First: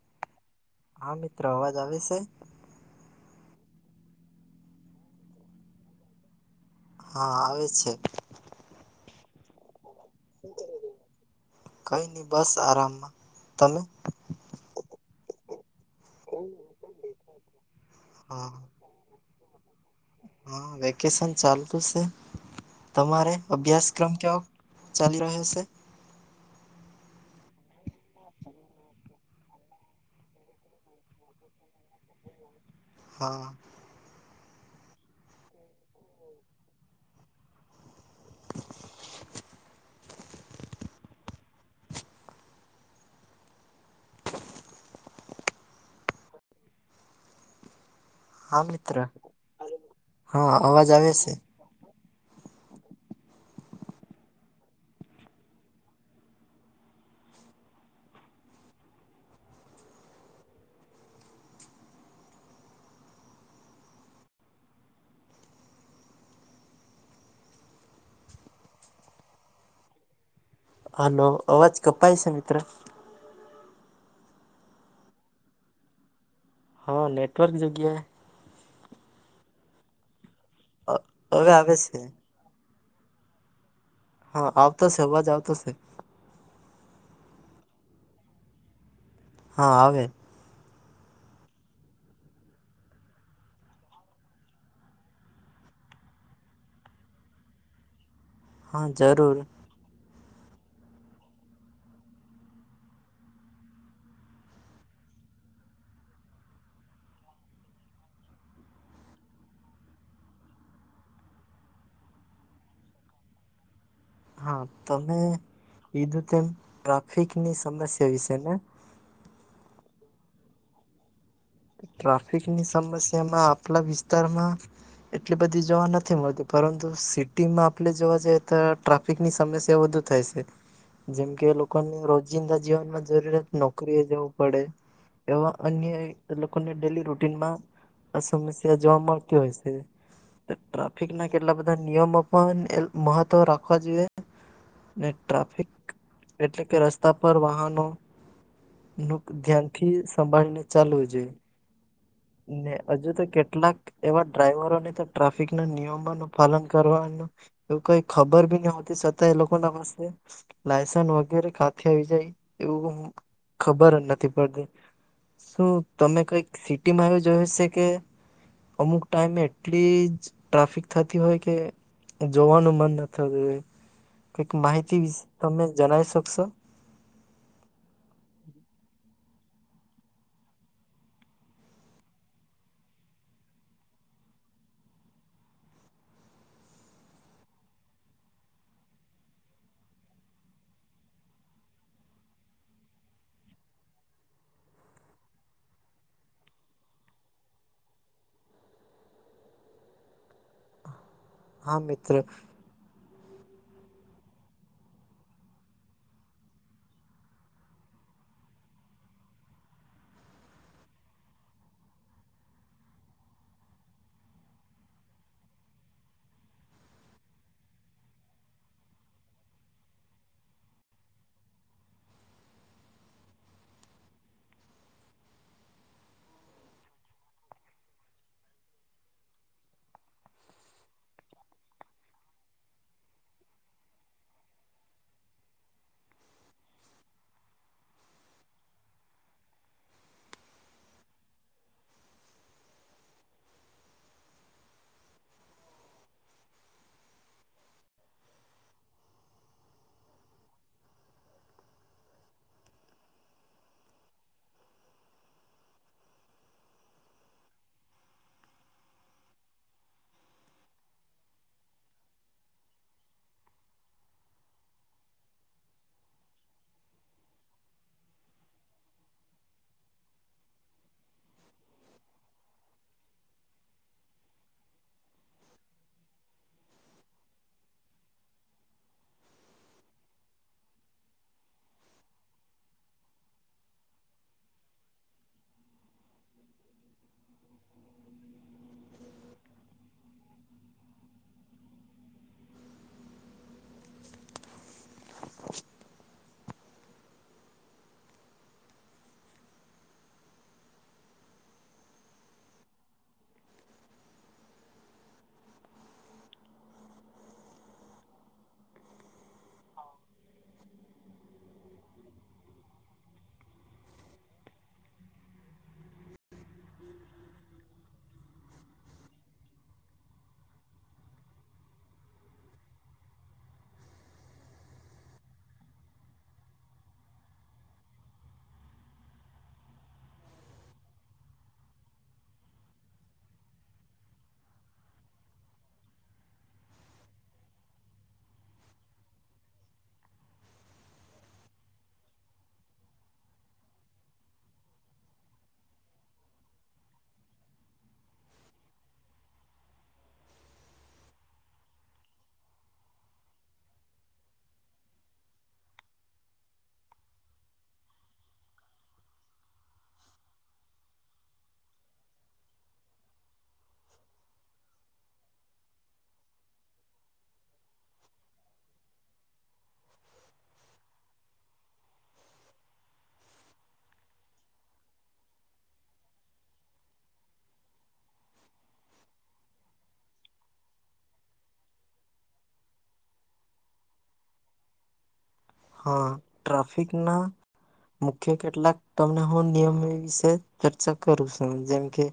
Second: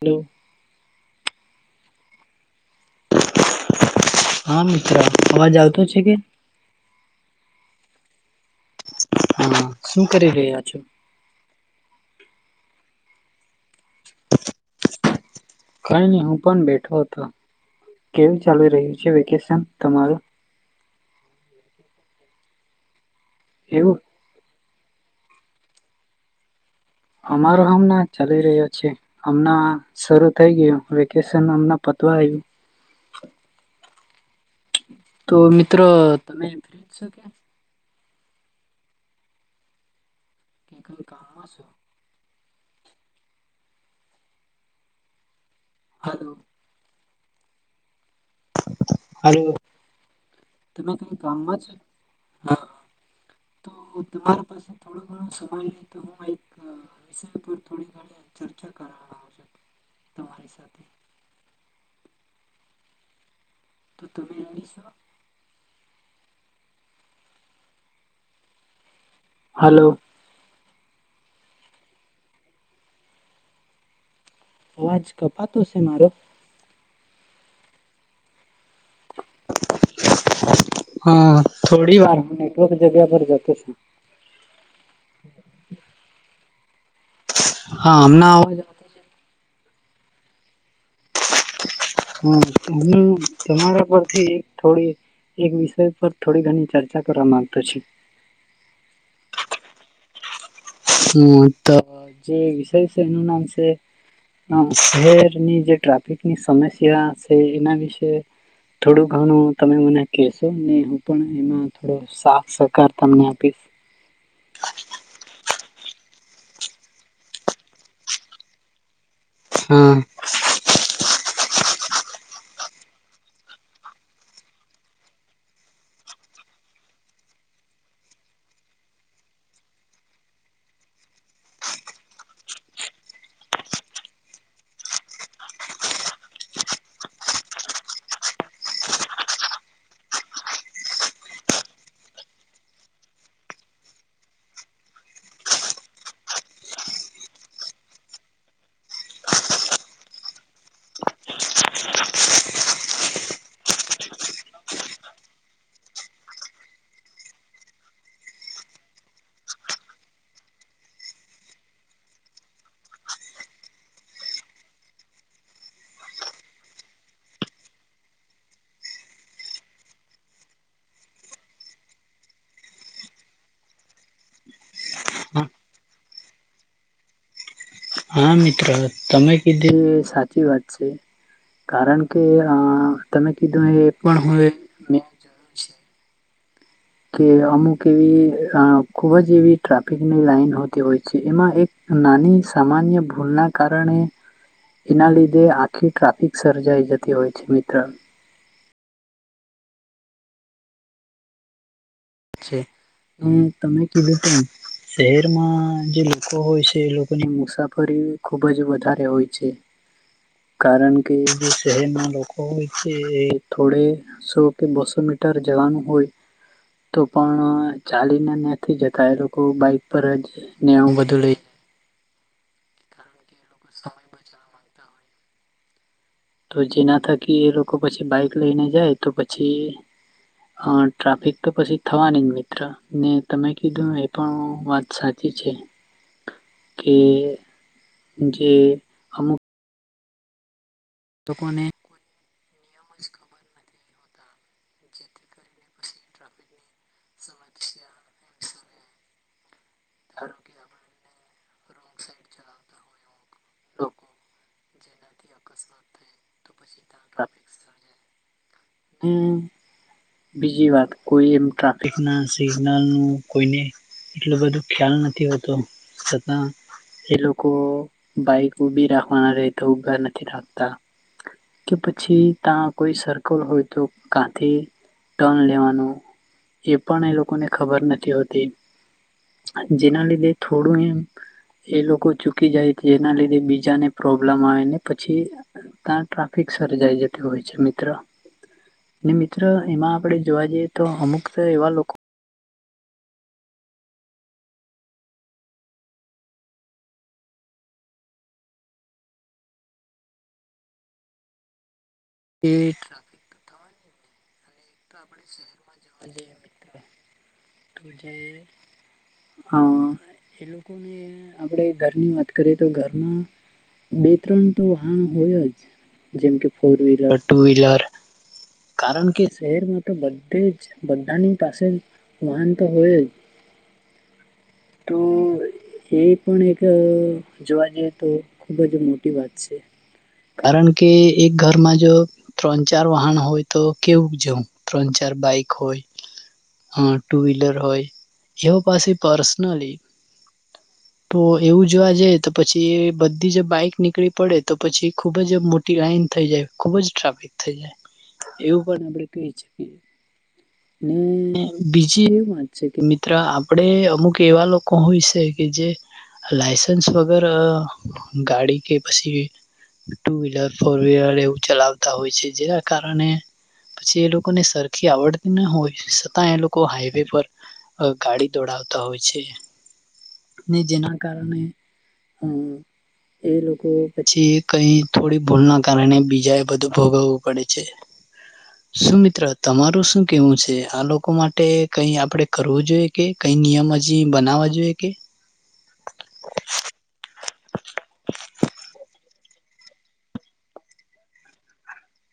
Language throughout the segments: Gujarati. હલો હા મિત્ર અવાજ આવે છે હા મિતિત્ર અવાજ આવતો છે કે હા આવે છે હા શું કરી રહ્યા છો કઈ નહી બસ આરામમાં તમે કઈ નહી હું પણ બેઠો હતો કેવું હા ચાલી રહ્યું છે વેકેશન તમારું હા વેકેશન ચાલતું છે તમારે એવું અભ્યાસક્રમ કેવોક ચાલી રહ્યો છે. અમારો હમના ચાલી રહ્યો છે. હમણા શરૂ થઇ ગયું વેકેશન અમણા પતવા આવ્યું હા તો મિત્રો તમે ફ્રીજ શો કે કે કય કામમાં છો હલો હા મિત્ર હલો હા અવાજ તમે આવે કઈ છે કામમાં છો હ તો તમારા પાસે થોડો ઘણો સમય હોય તો હું એક વિષય પર થોડી ઘણી ચર્ચા કરવા [inaudible] માગુ તમારી સાથે તો તમે રેડી છો હલો હાલો અવાજ કપાય છે મિત્ર અવાજ કપાતો છે મારો હા નેટવર્ક જગ્યાએ અ હા હવે આવે છે થોડી વાર હું નેટવર્ક જગ્યા પર જતો છું હા આવતોશે અવાજ આવતોશે હા આમના આવજ હા આવે હમ હુ તમારા પરથી એક થોડી એક વિષય પર થોડી ઘણી ચર્ચા કરવા માંગતો છે. હા જરૂર હમ તો જે વિષય છે એનું નામ છે શહેરની જે ટ્રાફિકની સમસ્યા છે એના વિશે થોડું ઘણું તમે મને કહેશો ને હું પણ એમાં થોડો સાફ સહકાર તમને આપી [inaudible] હા. તમે કીધું તેમ, ટ્રાફિકની સમસ્યા વિશે ને. હા. ટ્રાફિકની સમસ્યા માં આપલા વિસ્તારમાં એટલી બધી જોવા નથી મળતી, પરંતુ સિટી માં આપણે જોવા જઈએ તો, ટ્રાફ ની સમસ્યા વધુ થાય છે. જેમ કે, લોકોને રોજિંદા જીવનમાં જરૂરિયાત નોકરીએ જવું પડે. એ અન લોકોને ડેલી રૂટીનમાં આ સમસ્યા જોવા મળતી હોય છે. ટ્રાફિક ના કેટલા બધા નિયમો પણ એ મહત્વ રાખવા જોઈએ. ને ટ્રાફિક એટલે કે, રસ્તા પર વાહનો. ન ધ્યાનથી સંભાળીને ચાલુ છે. [unintelligible] ને હજુ તો કેટલાક એવા ડ્રાઈવરોને, તો ટ્રાફિક ના નિયમો નું પાલન કરવાનું. એવું કઈ ખબર બી ન હોતી, સતા એ લોકોના પાસે લાયસન વગેરે કાતે આવી જાય, એવું ખબર જ નથી પડતી. શું તમે કઈક સિટીમાં આવ જોયુંશે કે? અમુક ટાઈમે એટલી જ ટ્રાફિક થતી હોય કે. જોવાનું મન ન થાય, કઈક માહિતી વિશે તમે જણાવી શકશો? હા, મિત્રો તમે કીધું સાચી વાત છે. કારણ કે, અ તમે કીધું એ પણ હય કે અમુક એવી અ ખુબ જ એવી ટ્રાફિકની લાઈન હોતી હોય છે, એમાં એક નાની સામાન્ય ભૂલ ના કારણે એના લીધે આખી ટ્રાફિક સર્જાઈ જતી હોય છે, મિત્ર. હા, મિત્ર. તમે કીધું કેમ? શહેરમાં જે લોકો હોય છે, એ લોકોની મુસાફરી ખુબ જ વધારે હોય છે. [unintelligible] કારણ કે, જે શહેરના લોકો હોય છે, એ થોડે સો કે, બસ્સો મીટર જવાનું હોય. તો પણ ચાલીને નથી જતા, એ લોકો બાઈક પર જ ને, હું બધું લઈ. સમય બલાવા. તો જેના થકી, એ લોકો પછી બાઈક લઈને જાય તો પછી હા, ટ્રાફિક તો પછી થવાની જ મિત્ર. ને તમે કીધું એ પણ વાત સાચી છે, કે જે અમુક તો કોને? હોતા જેથી કરીને પછી ટ્રાફિકની સમસ્યા તાર કે આ [unintelligible] હોય અમુક લોકો. આ સાથે તે તફિકસા [unintelligible] હમ. બીજી વાત કોઈ એમ ટ્રાફિક ના સિગ્નલ નું કોઈને એટલું બધું ખ્યાલ નથી હોતો, છતા એ લોકો બાઈક ઉભી રાખવાના રહે તો ઉઊભા નથી રાખતા કે પછી ત્યાં કોઈ સર્કલ હોય. તો ક્યાંથી ટર્ન લેવાનું એ પણ એ લોકોને ખબર નથી હોતી. જેના લીધે થોડું એમ એ લોકો ચૂકી જાય એના લીધે બીજાને પ્રોબ્લેમ આવે ને પછી ત્યાં ટ્રાફિક સરજાય જતી હોય છે, મિત્ર. ને મિત્ર એમાં આપણે જોવા જઈએ તો અમુક એવા લોકો એક આપણે શહેરમાં જવા જઈએ મિત્ર, તો જે હા, એ લોકોને આપણે ઘરની વાત કરીએ તો ઘરમાં બે-ત્રણ તો વાહન હોય જ જેમકે ફોર વ્હીલર, ટુ વ્હીલર કારણ કે શહેરમાં તો બધે જ બધાની પાસે વાહન તો હોય જ. તો એ પણ એક જોવા જઈએ તો ખુબ જ મોટી વાત છે. કારણ કે એક ઘરમાં જો ત્રણ-ચાર વાહન હોય, તો કેવું ત્રણ-ચાર બાઇક હોય. ટુ વ્હીલર હોય એ હો પાછી પર્સનલી. [inaudible] તો એવું જોવા જઈ તો પછી બધી જ બાઈક નીકળી પડે તો પછી ખુબ જ મોટી લાઈન થઈ જાય ખુબ જ ટ્રાફિક થઈ જાય એવું પણ આપણે કહી શકીએ. [inaudible] ને બીજી એ વાત છે કે મિત્ર આપણે અમુક એવા લોકો હોય છે, કે જે લાયસન્સ વગર ગાડી કે પછી ટુ વ્હીલર, ફોર વ્હીલર એવું ચલાવતા હોય છે. જેના કારણે પછી એ લોકોને સરખી આવડતી ન હોય છતાં એ લોકો હાઈવે પર ગાડી દોડાવતા હોય છે. ને જેના કારણે એ લોકો પછી કઈ થોડી ભૂલના કારણે બીજા એ બધું ભોગવવું પડે છે. શું મિત્ર તમારું શું કેવું છે? આ લોકો માટે કઈ આપણે કરવું જોઈએ. કે કઈ નિયમ હજી બનાવા જોઈએ કે? હા, ટ્રાફિકના મુખ્ય કેટલાક તમને હું નિયમ એ વિશે ચર્ચા કરું છું. જેમ કે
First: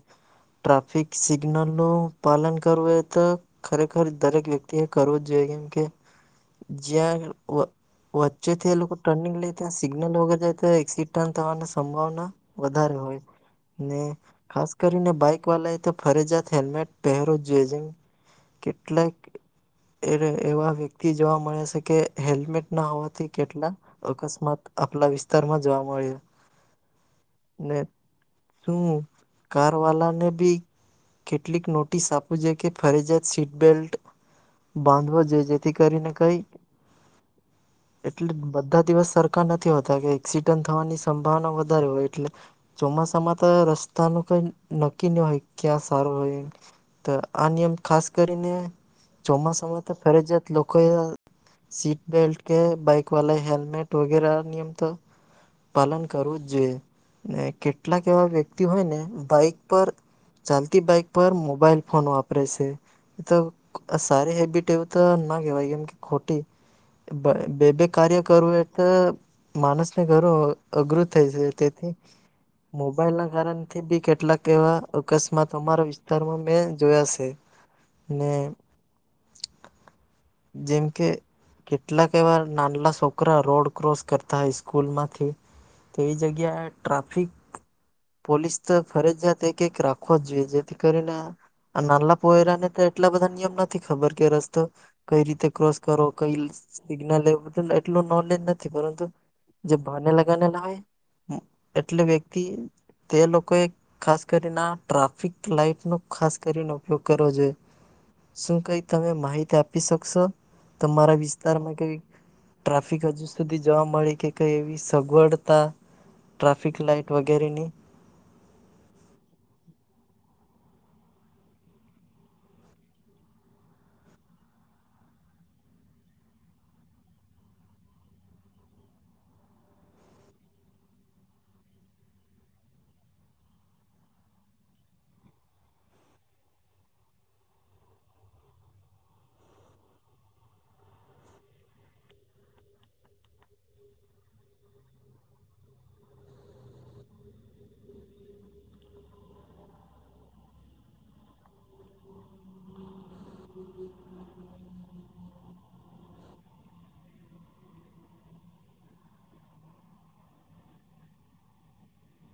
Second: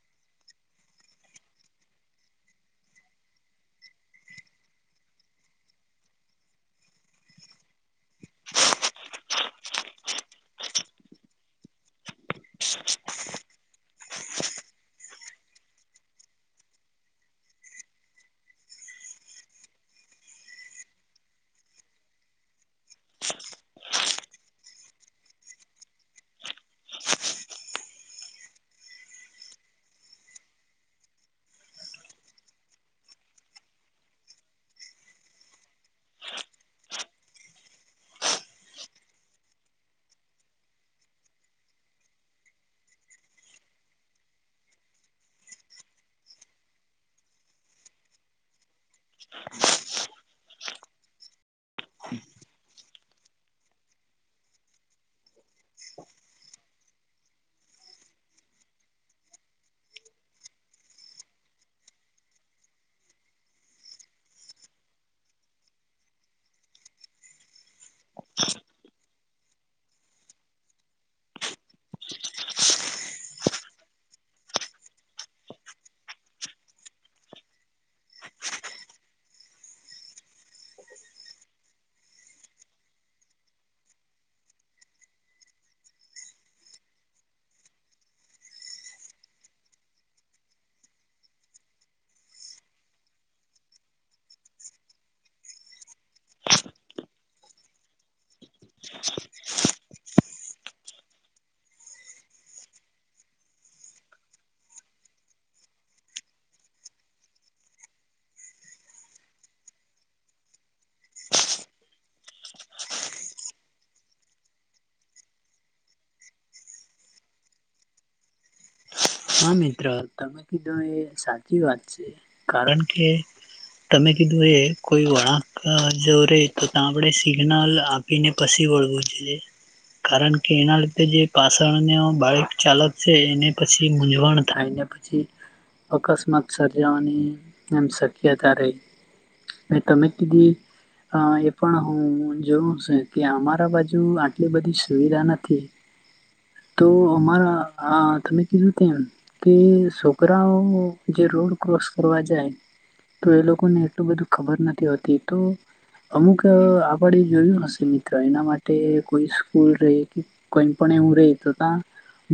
ટ્રાફિક સિગ્નલનું પાલન કરવું તો ખરેખર દરેક વ્યક્તિએ કરવું જ જોઈએ, કેમ કે જ્યાં વચ્ચેથી એ લોકો ટર્નિંગ લે ત્યાં સિગ્નલ વગર જાય તો એક્સિડન્ટ થવાની સંભાવના વધારે હોય. ને ખાસ કરીને બાઈક વાળાએ તો ફરજિયાત હેલ્મેટ પહેરવું જોઈએ. કેટલાક એ એવા વ્યક્તિ જોવા મળે છે, કે હેલ્મેટ ના, હોવાથી કેટલા અકસ્માત આપલા વિસ્તારમાં જોવા મળે. ને શું કાર વાળાને ભી કેટલીક નોટિસ આપવી જોઈએ કે ફરજિયાત સીટબેલ્ટ બાંધવો જોઈએ. જેથી કરીને કઈ એટલે બધા દિવસ સરખા નથી હોતા. કે એક્સિડન્ટ થવાની સંભાવના વધારે હોય, એટલે ચોમાસામાં તો રસ્તાનું કઈ નક્કી નો હોય ક્યાં સારું હોય. તો આ નિયમ ખાસ કરીને ચોમાસામાં તો ફરજિયાત લોકોએ આ સીટ બેલ્ટ કે બાઈક વાલા હેલ્મેટ વગેરા નિયમ તો પાલન કરવું જ જોઈએ. ને કેટલાક એવા વ્યક્તિ હોય ને બાઈક પર ચાલતી બાઈક પર મોબાઈલ ફોન વાપરે છે. તો સારી હેબિટ એવું તો ના કેહેવાય ગમ કે ખોટી બ બે બે કાર્ય કરું એ તો માણસને ઘર અહ અઘરું થાય જાય તેથી મોબાઈલ ના કારણથી બી કેટલાક એવા અકસ્માત અમારા વિસ્તારમાં મેં જોયા છે ને જેમ કે કેટલાક એવા નાનલા છોકરા રોડ ક્રોસ કરતા હોય સ્કૂલ માંથી તેવી જગ્યાએ ટ્રાફિક પોલીસ તો ફરજિયાત એક એક રાખવા જ જોઈએ જેથી કરીને નાલા પોયરાને તો એટલા બધા નિયમ નથી ખબર કે રસ્તો કઈ રીતે ક્રોસ કરો કઈ સિગ્નલ લેવું એટલું નોલેજ નથી પરંતુ જે ભને લગાને ના હોય એટલે વ્યક્તિ તે લોકોએ ખાસ કરીને ટ્રાફિક લાઈટ નો ખાસ કરીને ઉપયોગ કરવો જોએ. શું કઈ તમે માહિતી આપી શકશો તમારા વિશ તારમાં કઈ ટ્રાફિક હજુ સુધી જોવા મળી કે કઈ એવી સગવડતા ટ્રાફિક લાઈટ વગેરેની હા, મિત્ર તમે કીધું એ સાચી વાત છે. કારણ કે તમે કીધું એ કોઈ વળાંક જો રે તો ત્યાં આપડે સિગ્નલ આપ એને પછી વળવું જોઈએ. કારણ કે એના લીધે જે પાછણને બાઈક ચાલક છે એને પ પછી મૂંઝવણ થાયને પછી અકસ્માત સર્જાવાની એમ શક્યતા રહી. ને તમે કીધું ઈ હા એ પણ હું જોઉં છ કે અમારા બાજુ આટલી બધી સુવિધા નથી. [inaudible] તો અમારા આ તમે કીધું તેમ કે છોકરાઓ જે રોડ ક્રોસ કરવા જાય તો એ લોકોને એટલું બધું ખબર નથી હોતી તો અમુક આપડી જોયું હશે મિત્ર એના માટે કોઈ સ્કૂલ રહે કી કોઈ પણ એવું રે તો ત્યા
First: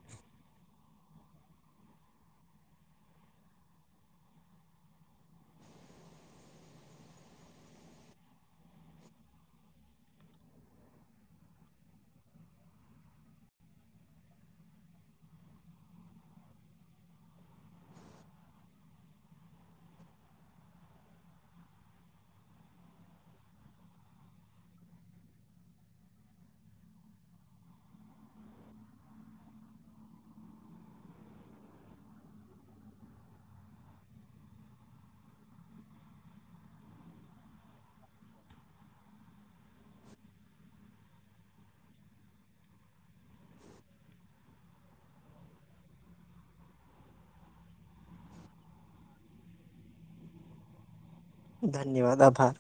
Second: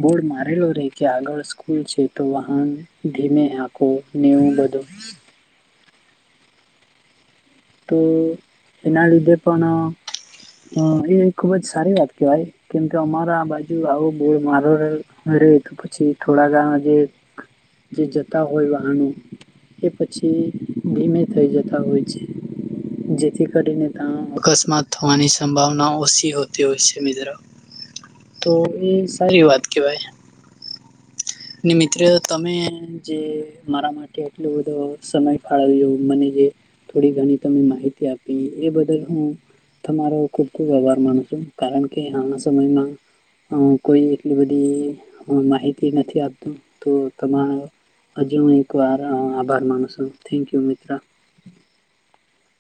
બોર્ડ મારેલો રહેે કે આગળ સ્કૂલ છે તો વાહન ધીમે આખો ને એવું બધો તો એના લીધે પણ અહ એ ખુબ જ સારી વાત કહેવાય કેમ કે અમારો આ બાજુ આવું બહુ મારો રે તો પછી થોડા ધણા જે જે જતા હોય વાહનો એ પછી ધીમે થઈ જતા હોય છે. જેથી કરીને તા અકસ્માત થવાની સંભાવના ઓછી હોતી હોય છે મિત્રો. તો એ સારી વાત કેવાય. ને મિત્ર તમે જે મારા માટે એટલો બધો સમય કાળિયો મને જે થોડી ઘણી તમે માહિતી આપી એ બદલ હું તમારો ખૂબ ખૂબ આભાર માનું છું કારણ કે હાલના સમયમાં હ કોઈ એટલી બધી માહિતી નથી આપતી તો તમારો હજુ હું એક આભાર માનું છું થેન્ક યુ મિત્ર ધન્યવાદ આભાર